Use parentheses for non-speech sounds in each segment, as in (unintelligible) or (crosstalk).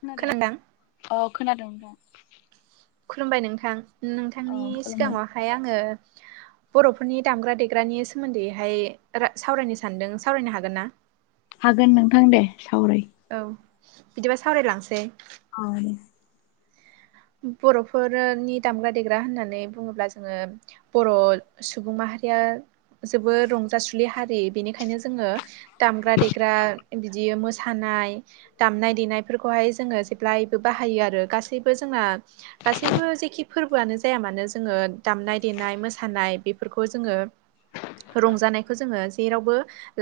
खोनादों अ खोनादों नोंथां। खुलुमबाय नोंथां औ नोंथांनि खुलुमबाय सिगाङावहाय आङो बर'फोरनि दामग्रा देग्रानि सोमोन्दैहाय रा सावरायनो सान्दों सावरायनो हागोन ना? हागोन नोंथां दे सावराय। औ बिदिबा सावरायलांसै औ। बर'फोरनि दामग्रा देग्रा होननानै बुङोब्ला जोङो बर' सुबुं माहारिया जोबोर रंजासुलि हारि बेनिखायनो जोङो दामग्रा देग्रा बिदि मोसानाय दामनाय देनायफोरखौहाय जोङो जेब्लायबो बाहायो आरो गासैबो जोंहा गासैबो जेखि फोरबोआनो जाया मानो जोङो दामनाय देनाय मोसानाय बेफोरखौ जोङो रंजानायखौ जोङो जेरावबो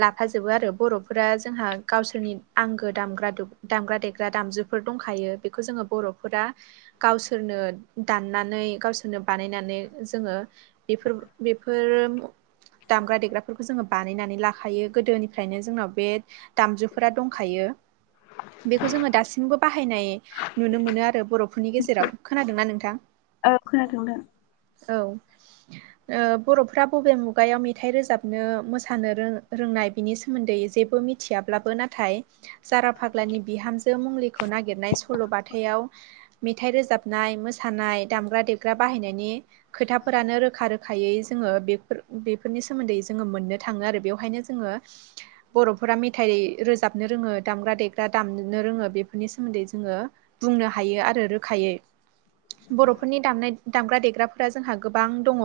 लाफाजोबो आरो बर'फोरा जोंहा गावसोरनि आंगो दामग्रा दामग्रा देग्रा दामजुफोर दंखायो बेखौ जोङो बर'फोरा गावसोरनो दाननानै गावसोरनो बानायनानै जोङो बेफोर बेफोरो दामग्रा देग्राफोरखौ जोंङो बानायनानै लाखायो गोदोनिफ्रायनो जोंनाव बे दामजुफोरा दंखायो बेखौ जोंङो दासिमबो बाहायनाय नुनो मोनो आरो बर' गेजेराव खोनादोंना नोंथां? औ खोनादों नोंथां औ। ओ बर'फ्रा बबे मुगायाव मेथाइ रोजाबनो मोसानो रों-रोंनाय? बिनि सोमोन्दै जेबो मिथियाब्लाबो नाथाय जारा फाग्लानि बिहामजो मुंलिखौ नागिरनाय सल'बाथायाव मेथाइ रोजाबनाय मोसानाय दामग्रा देग्रा बाहायनायनि खोथाफोरानो रोखा रोखायै जोङो बेफोर बेफोरनि सोमोन्दै जोङो मोननो थाङो आरो बेवहायनो जोङो बर'फोरा मेथाइ रोजाबनो रोङो दामग्रा देग्रा दामनो रोङो बेफोरनि सोमोन्दै जोङो बुंनो हायो आरो रोखायै। बर'फोरनि दामनाय दामग्रा देग्राफोरा जोंहा गोबां दंङ'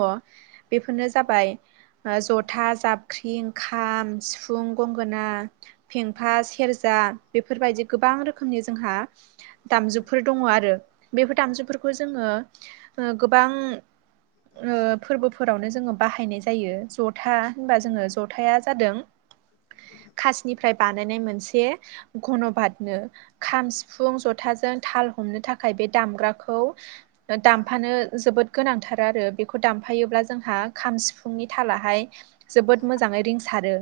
बेफोरनो जाबाय जथा जाबख्रिं खाम सिफुं गंगोना फेंफा सेरजा बेफोरबायदि गोबां रोखोमनि जोंहा दामजुफोर दङ' आरो बेफोर दामजुफोरखौ जोंङो ओ गोबां ओ फोरबोफोरावनो जोङो बाहायनाय जायो जथा होनबा जोङो जथाया जादों खासनिफ्राय बानायनाय मोनसे घन'बादनो खाम सिफुं जथाजों थाल हमनो था खाय बे दामग्राखौ दामफानो जोबोद गोनांथार आरो बेखौ दामफायोब्ला जोंहा खाम सिफुंनि थालाहाय जोबोद मोजांङै रिंसारो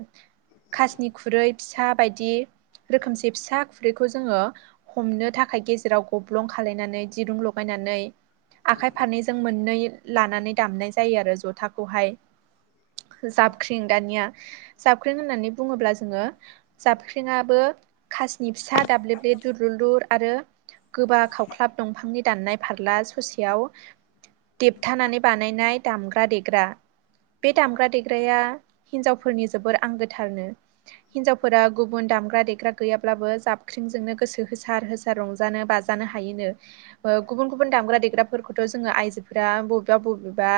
खासनि खुरै फिसा बायदि रोखोमसे फिसा खुरैखौ जोङो हमनो थाखाय गेजेराव गब्लं खालायनानै दिरुं लगायनानै आखाइ फारनैजों मोननै लानानै दामनाय जायो आरो जथाखौहाय। जाबख्रिं दानिया जाबख्रिं होननानै बुङोब्ला जोङो जाबख्रिंआबो खासनि फिसा दाब्लेब्लेद दुलुर लुर आरो गोबा खाव ख्लाब दंफांनि दान्नाय फार्ला ससेयाव देबथानानै बानायनाय दामग्रा देग्रा। बे दामग्रा देग्राया हिनजावफोरनि जोबोर आंगोथारनो। हिनजावफोरा गुबुन दामग्रा देग्रा गैयाब्लाबो जाबख्रिंजोंनो गोसो होसार होसार रंजानो बाजानो हायोनो। ओ गुबुन गुबुन दामग्रा देग्राफोरखौथ' जोङो आइजोफोरा बबेबा बबेबा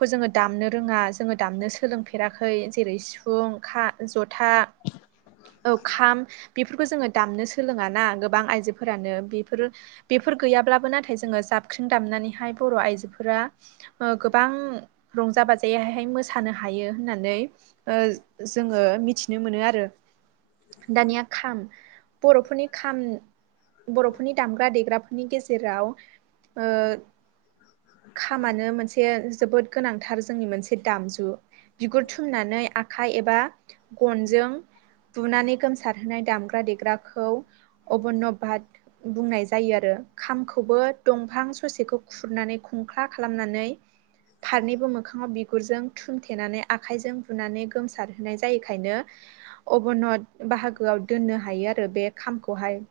खौ जोङो दामनो रोङा जोङो दामनो सोलोंफेराखै जेरै सिफुं खा जथा औ खाम बे फोरखौ जोङो दामनो सोलोङा ना गोबां आइजोफोरानो बेफोरो बेफोर गैयाब्लाबो नाथाय जोङो जाबख्रिं दामनानैहाय बर' आइजोफोरा ओ गोबां रंजा बाजायैहाय मोसानो हायो होननानै ओ जोङो मिथिनो मोनो आरो। दानिया खाम बर'फोरनि खाम बर'फोरनि दामग्रा देग्रा फोरनि गेजेराव ओ खामानो मोनसे जोबोद गोनांथार जोंनि मोनसे दामजु। बिगुर थुमनानै आखाइ एबा गनजों बुनानै गोमसारहोनाय दामग्रा देग्राखौ अभन'बाद बुंनाय जायो आ रो। खामखौबो दंफां ससेखौ खुरनानै खुंख्ला खालामनानै फारनैबो मोखाङाव बि गुरजों थुमथेनानै आखाइजों बुनानै गोमसारहोनाय जायोखायनो अभ'नद बाहागोआव दोननो हायो आरो बे खामखौहाय।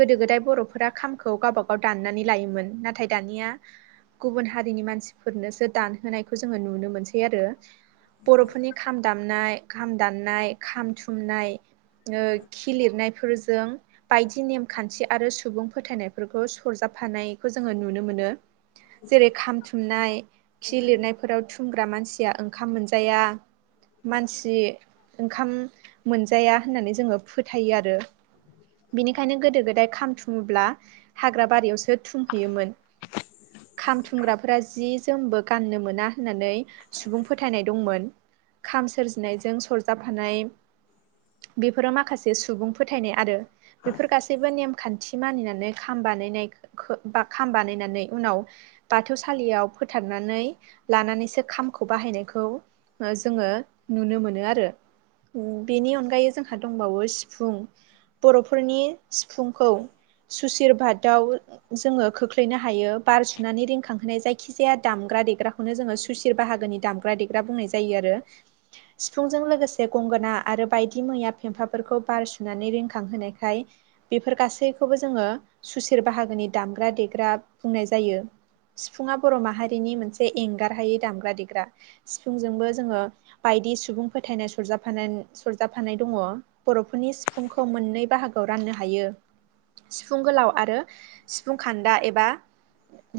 गोदो गोदाय बर'फोरा खामखौ गावबागाव दाननानै लायोमोन नाथाय दानिया गुबुन हारिनि मानसिफोरनोसो दानहोनायखौ जोङो नुनो मोनसै आरो। बर'फोरनि खाम दामनाय खान दाननाय खाम थुमनाय ओ खि लिरनायफोरजों बायदि नेमखान्थि आरो सुबुं फोथायनायफोरखौ सरजाबफानायखौ जोङो नुनो मोनो। जेरै खाम थुमनाय खि लिरनायफोराव थुमग्रा मानसिया ओंखाम मोनजाया मानसि ओंखाम मोनजाया होननानै जोङो फोथायो आरो। बिनिखायनो गोदो गोदाय खाम थुमोब्ला हाग्रा बारियावसो थुमहैयोमोन खाम थुमग्राफोरा जि जोमबो गाननो मोना होननानै सुबुं फोथायनाय दंमोन खाम सोरजिनायजों सरजाबफानाय बेफोराव माखासे सुबुं फोथायनाय आरो बेफोर गासैबो नेमखान्थि मानिनानै खाम बानायनाय खो बा खाम बानायनानै उनाव बाथौसालियाव फोथारनानै लानानैसो खामखौ बाहायनायखौ ओ जोङो नुनो मोनो आरो बेनि अनगायै जोंहा दंबावो सिफुं बर'फोरनि सिफुंखौ सुशिर भादाव जोङो खोख्लैनो हायो बार सुनानै रिखांहोनाय जायखि जाया दामग्रा देग्राखौनो जोङो सुसि बाहागोनि दामग्रा देग्रा बुंनाय जायो आरो सिफुंजों लोगोसे गंगोना आरो बायदि मैया फेम्फाफोरखौ बार सुनानै रिखांहोनायखाय बेफोर गासैखौबो जोङो सुसिर बाहागोनि दामग्रा देग्रा बुंनाय जायो सिफुंआ बर' माहारिनि मोनसे एंगारहायै दामग्रा देग्रा सिफुंजोंबो जोङो बायदि सुबुं फोथायनाय सरजाफाना सरजाफानाय दङ बर'फोरनि सिफुंखौ मोननै बाहागोआव राननो हायो सिफुं गोलाव आरो सिफुं खान्दा एबा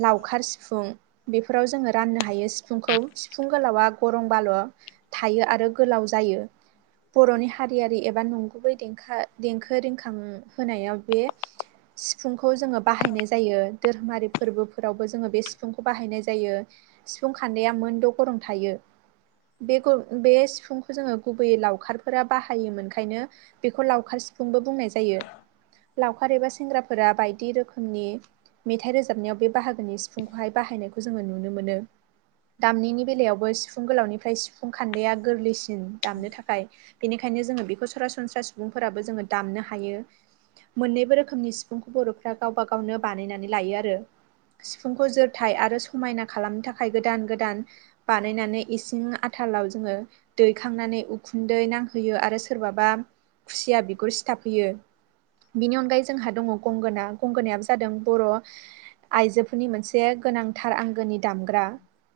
लावखार सिफुं बेफोराव जोङो राननो हायो सिफुंखौ सिफुं गोलावा गरं बाल' थायो आरो गोलाव जायो बर'नि हारियारि एबा नंगुबै दें देंखो रिखां होनायाव बे (inaudible) सिफुंखौ जोङो बाहायनाय जायो धोरोमारि फोरबोफोरावबो जोङो बे सिफुंखौ बाहायनाय जायो सिफुं खान्दा मोनद' गरं थायो बेखौ बे सिफुंखौ जोङो गुबैयै लावखार फोरा बाहायोमोनखायनो बेखौ लावखार सिफुंबो बुंनाय जायो लावखार एबा सेंग्राफोरा बायदि रोखोमनि मेथाइ रोजाबनायाव बे बाहागोनि सिफुंखौहाय बाहायनायखौ जोङो नुनो मोनो दामनायनि बेलायावबो सिफुं गोलावनिफ्राय सिफुं खान्दाया गोरलैसिन दामनो थाखाय बेनिखायनो जोङो बेखौ सरासनस्रा सुबुंफोराबो जोङो दामनो हायो मोननैबो रोखोमनि सिफुंखौ बर'फ्रा गावबा गावनो बानायनानै लायो आरो सिफुंखौ जोरथाय आरो समायना खालामनो थाखाय गोदान गोदान बानायनानै इसिं आथालाव जोङो दैखांनानै उखुन्दै नांहोयो आरो सोरबाबा खुसिया बिगुर सिथाबहैयो बिनि अनगायै जोंहा दङ गंगोना गंगोनायाबो जादों बर' आइजोफोरनि मोनसे गोनांथार आंगोनि दामग्रा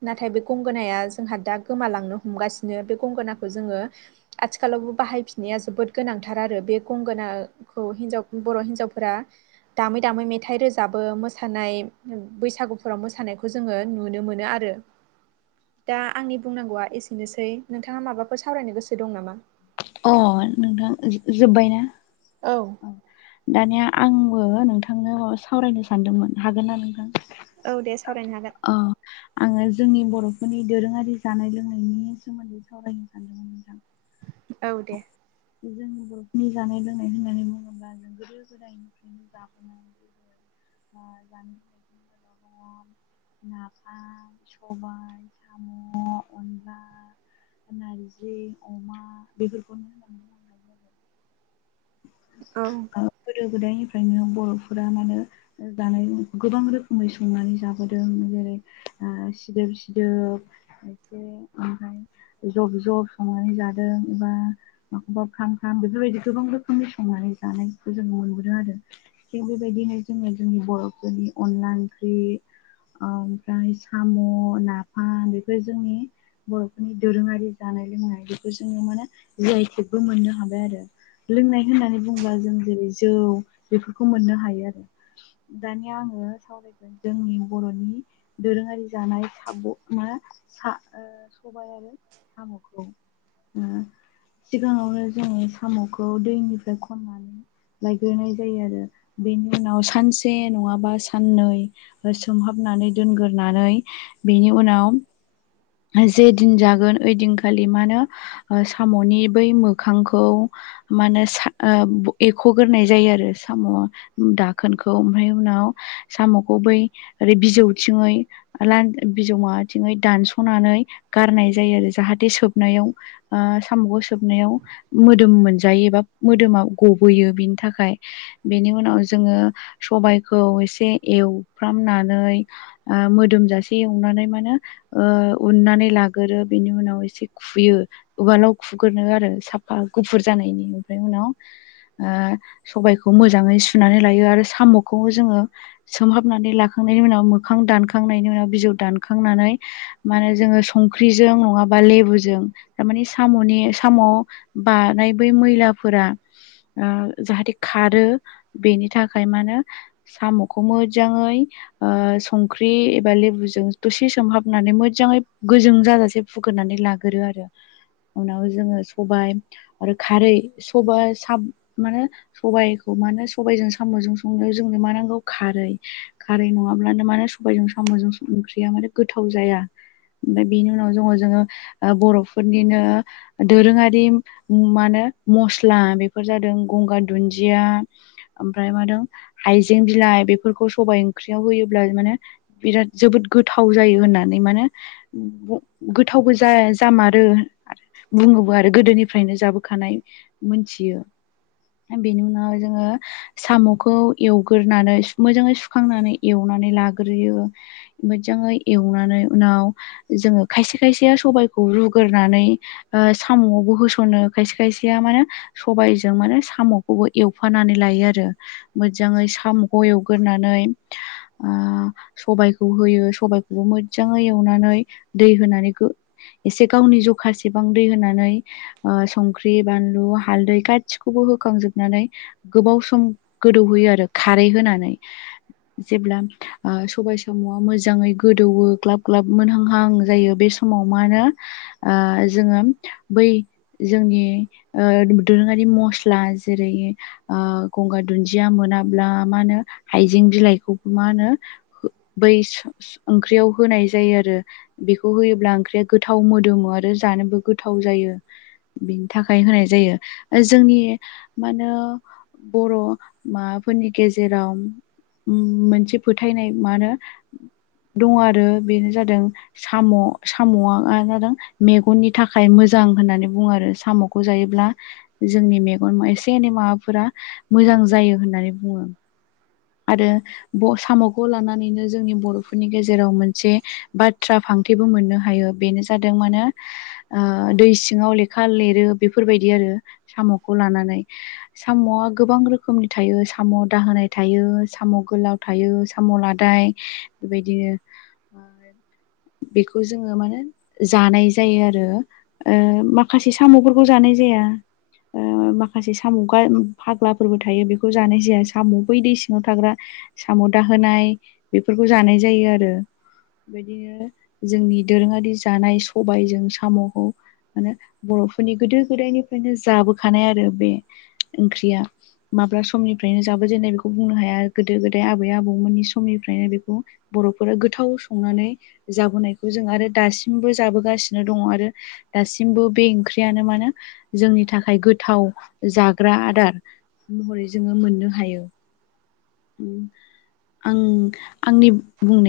नाथाय बे गंगोनाया जोंहा दा गोमालांनो ह हमगासिनो बे गंगोनाखौ जोङो आथिखालावबो बाहायफिननाया जोबोद गोनांथार आरो बे गंगोना हिन्जाव बर' हिन्जावफोरा दामै दामै मेथाइ रोजाबो मोसानाय बैसागुफोराव मोसानायखौ जोङो नुनो मोनो आरो दा आंनि बुंनांगौआ एसेनोसै नोंथाङा माबाफोर सावरायनो गोसो दं नामा अ नोंथां जोब्बाय ना औ दानिया आंबो नोंथांनो सावरायनो सानदोंमोन हागोन ना नोंथां औ दे सावरायनो हागोन ओ आङो जोंनि बर'फोरनि दोरोङारि जानाय लोंनायनि सोमोन्दै सावरायनो सानदोंमोन नोंथां औ दे जोंनि बर'फोरनि जानाय लोंनाय होननानै बुङोब्ला जों गोदो गोदायनिफ्रायनो जाबोन (inaudible) नाफाम सबाय साम' अनला नारजि अमा बेफोरखौनो औ (unintelligible) गोदो गोदायनिफ्रायनो बर'फोरा मानोे जानायाव गोबां रोखोमै संनानै जाबोदों जेरै आ सिदोब सिदोब इसे ओमफ्राय जब जब संनानै जादों एबा माखौबा खाम खाम बेफोरबायदि गोबां रोखोमनि संनानै जानायखौ जों मोनबोदों आरो थिग बेबायदिनो जोङो जोंनि बर'फोरनि अनला ओंख्रि ओमफ्राय साम' नाफाम बेफोर जोंनि बर'फोरनि दोरोङारि जानाय लोंनाय बेखौ जोङो माने जाय खेबबो मोननो हाबाय आरो लोंनाय होननानै बुंङोबा जों जेरै जौ बेफोरखौ मोननो हायो आरो दानिया आङो सावराय जोंनि बर'नि दोरोङारि जानाय साम' सबाय आरो साम'खौ सिगाङावनो जोङो साम'खौ दैनिफ्राय खननानै लायग्रोनाय जायो आरो बेनि उनाव सानसे नङाबा साननै सोमहाबनानै दोनग्रोरोनानै बेनि उनाव जे दिन जागोन ओइ दिनखालि मा होनो साम'नि बै मोखांखौ मा होनो एख'ग्रोननाय जायो आरो साम'आ दाखोनखौ ओमफ्राय उनाव साम'खौ बै ओरै बिजौथिङै बिजौ माबाथिं दान्स (inaudible) सोबनायाव मोदोम मोनजायो एबा मोदोमा गबोयो बिनि थाखाय बेनि उनाव जोङो सबायखौ एसे एवफ्रामनानै ओ मोदोमजासे एवनानै माने ओ उननानै लागोरो बिनि उनाव एसे खुयो उवालाव खुग्रो आरो साफा गुफुर जानायनि ओमफ्राय उनाव ओ सबायखौ मोजाङै सुनानै लायो आरो साम'खौबो जोङो सोमहाबनानै लाखांनायनि उनाव मोखां दानखांनायनि उनाव बिजौ दानखांनानै म होने जोङो संख्रिजों नङाबा लेबुजों थारमानि साम'नि साम' बानाय बै मैलाफोरा ओ जाहाथे खारो बेनि थाखाय मानोो साम'खौ मोजाङै ओ संख्रि एबा लेबुजों दसे सोमहाब नानै मोजाङै गोजों जाजासे फुग्रनानै लाग्रो आरो उनाव जोङो सबाय आरो खारै सबाइ साब माने सबायाइखौ मानो होनो सबबायजों साम'जों संनायाव जोंनो मा नांगौ खारै खारै नङाब्लानो माने सबायजों साम'जों ओंख्रिया माने गोथाव जाया ओमफफ्राय बेनि उनाव जोङो ओ जोङो बर'फोरनिनो दोरोङारि मा होनो मस्ला बेफोर जादों गंगार दुन्दिया ओमफ्राय मादों हाइजें बिलाइ बेफोरखौ सबाइ ओंख्रियाव होयोब्ला माने बिराद जोबोद गोथाव जायो होननानै माने गोथावबो जा जामारो बुङोबो आरो गोदोनिफ्रायनो जाबोखानाय मोनथियो बेनि उनाव जोङो साम'खौ एवग्रोनानै मोजाङै सुखांनानै एवनानै लाग्रोयो मोजाङै एवनानै उनाव जोङो खायसे खायसेया सबायाइखौ रुगोरनानै ओ साम' आवबो होसनो खायसे खायसेया मानो सबायजों माने सामखौबो एवफानानै लायो आरो। मोजाङै साम'खौ एवगोरनानै ओ सबायखौ होयो सबाय बो मोजाङै एवनानै दै होनानै गो एसे गावनि जखासेबां दै होनानै ओ संख्रि बानलु हालदै गासिखौबो होखांजोबनानै गोबाव सम गोदौहोयो आरो खारै होनानै जेब्ला ओ सबाय साम'आ मोजाङै गोदौवो ग्लाब ग्लाब मोनहांहां जायो बे समाव माहोनो ओ जोङो बै जोंनि ओ दोरोङारि मस्ला जेरै ओ गंगार दुन्दिया मोनाब्ला मा होनो हाइजें बिलाइखौबो मा होनो हो बै सो सोओंख्रियाव होनाय जायो आरो। बेखौ होयोब्ला ओंख्रिया गोथाव मोदोमो आरो जानोबो गोथाव जायो। बिनि थाखाय होनाय जायो आरो जोंनि मा होनो? बर' मा फोरनि गेजेराव उम मोनसे फोथायनाय मा नो दङ आरो बेनो जादों। साम' साम'आ जादों मेगननि थाखाय मोजां होननानै बुङो आरो साम' खौ जायोब्ला जोंनि मेगन एसे एनै माबाफोरा मोजां जायो होननानै बुङो। आरो ब साम'खौ लानानैनो जोंनि बर'फोरनि गेजेराव मोनसे बाथ्रा फांथे बो मोननो हायो बेनो जादों मानो? ओ दै सिङाव लेखा लिरो बेफोरबायदि आरो साम'खौ लानानै साम'आ गोबां रोखोमनि थायो साम' दाहोनाय था थायो साम'गोलाव थायो साम' लादाय बेबायदिनो बेखौ जोङो माने जानाय जायो आरो। ओ माखासे साम'फोरखौ जानाय जाया। ओ माखासे साम' गा फाग्लाफोरबो थायो बेखौ जानाय जाया साम' बै दै सिङाव थाग्रा साम' दाहोनाय बेफोरखौ जानाय जायो आरो। बेदिनो जोंनि दोरोङारि जानाय सबायजों साम'खौ मानो बरफोरनि गोदो गोदायनिफ्रायनो जाबोखानाय आरो बे ओंख्रिया। माब्ला समनिफ्रायनो जाबो जेननाय बेखौ बुंनो हाया गोदो गोदाय आबै आबौमोननि समनिफ्रायनो बेखौ बर'फोरा गोथाव संनानै जाबोनायखौ जों आरो दासिमबो जाबोगासिनो दङ आरो दासिमबो बे ओंख्रि यानो मानो जोंनि थाखाय गोथाव। जाग्रा आदार महरै जोङो मोननो हायो। उम आं आंनि बुंनाय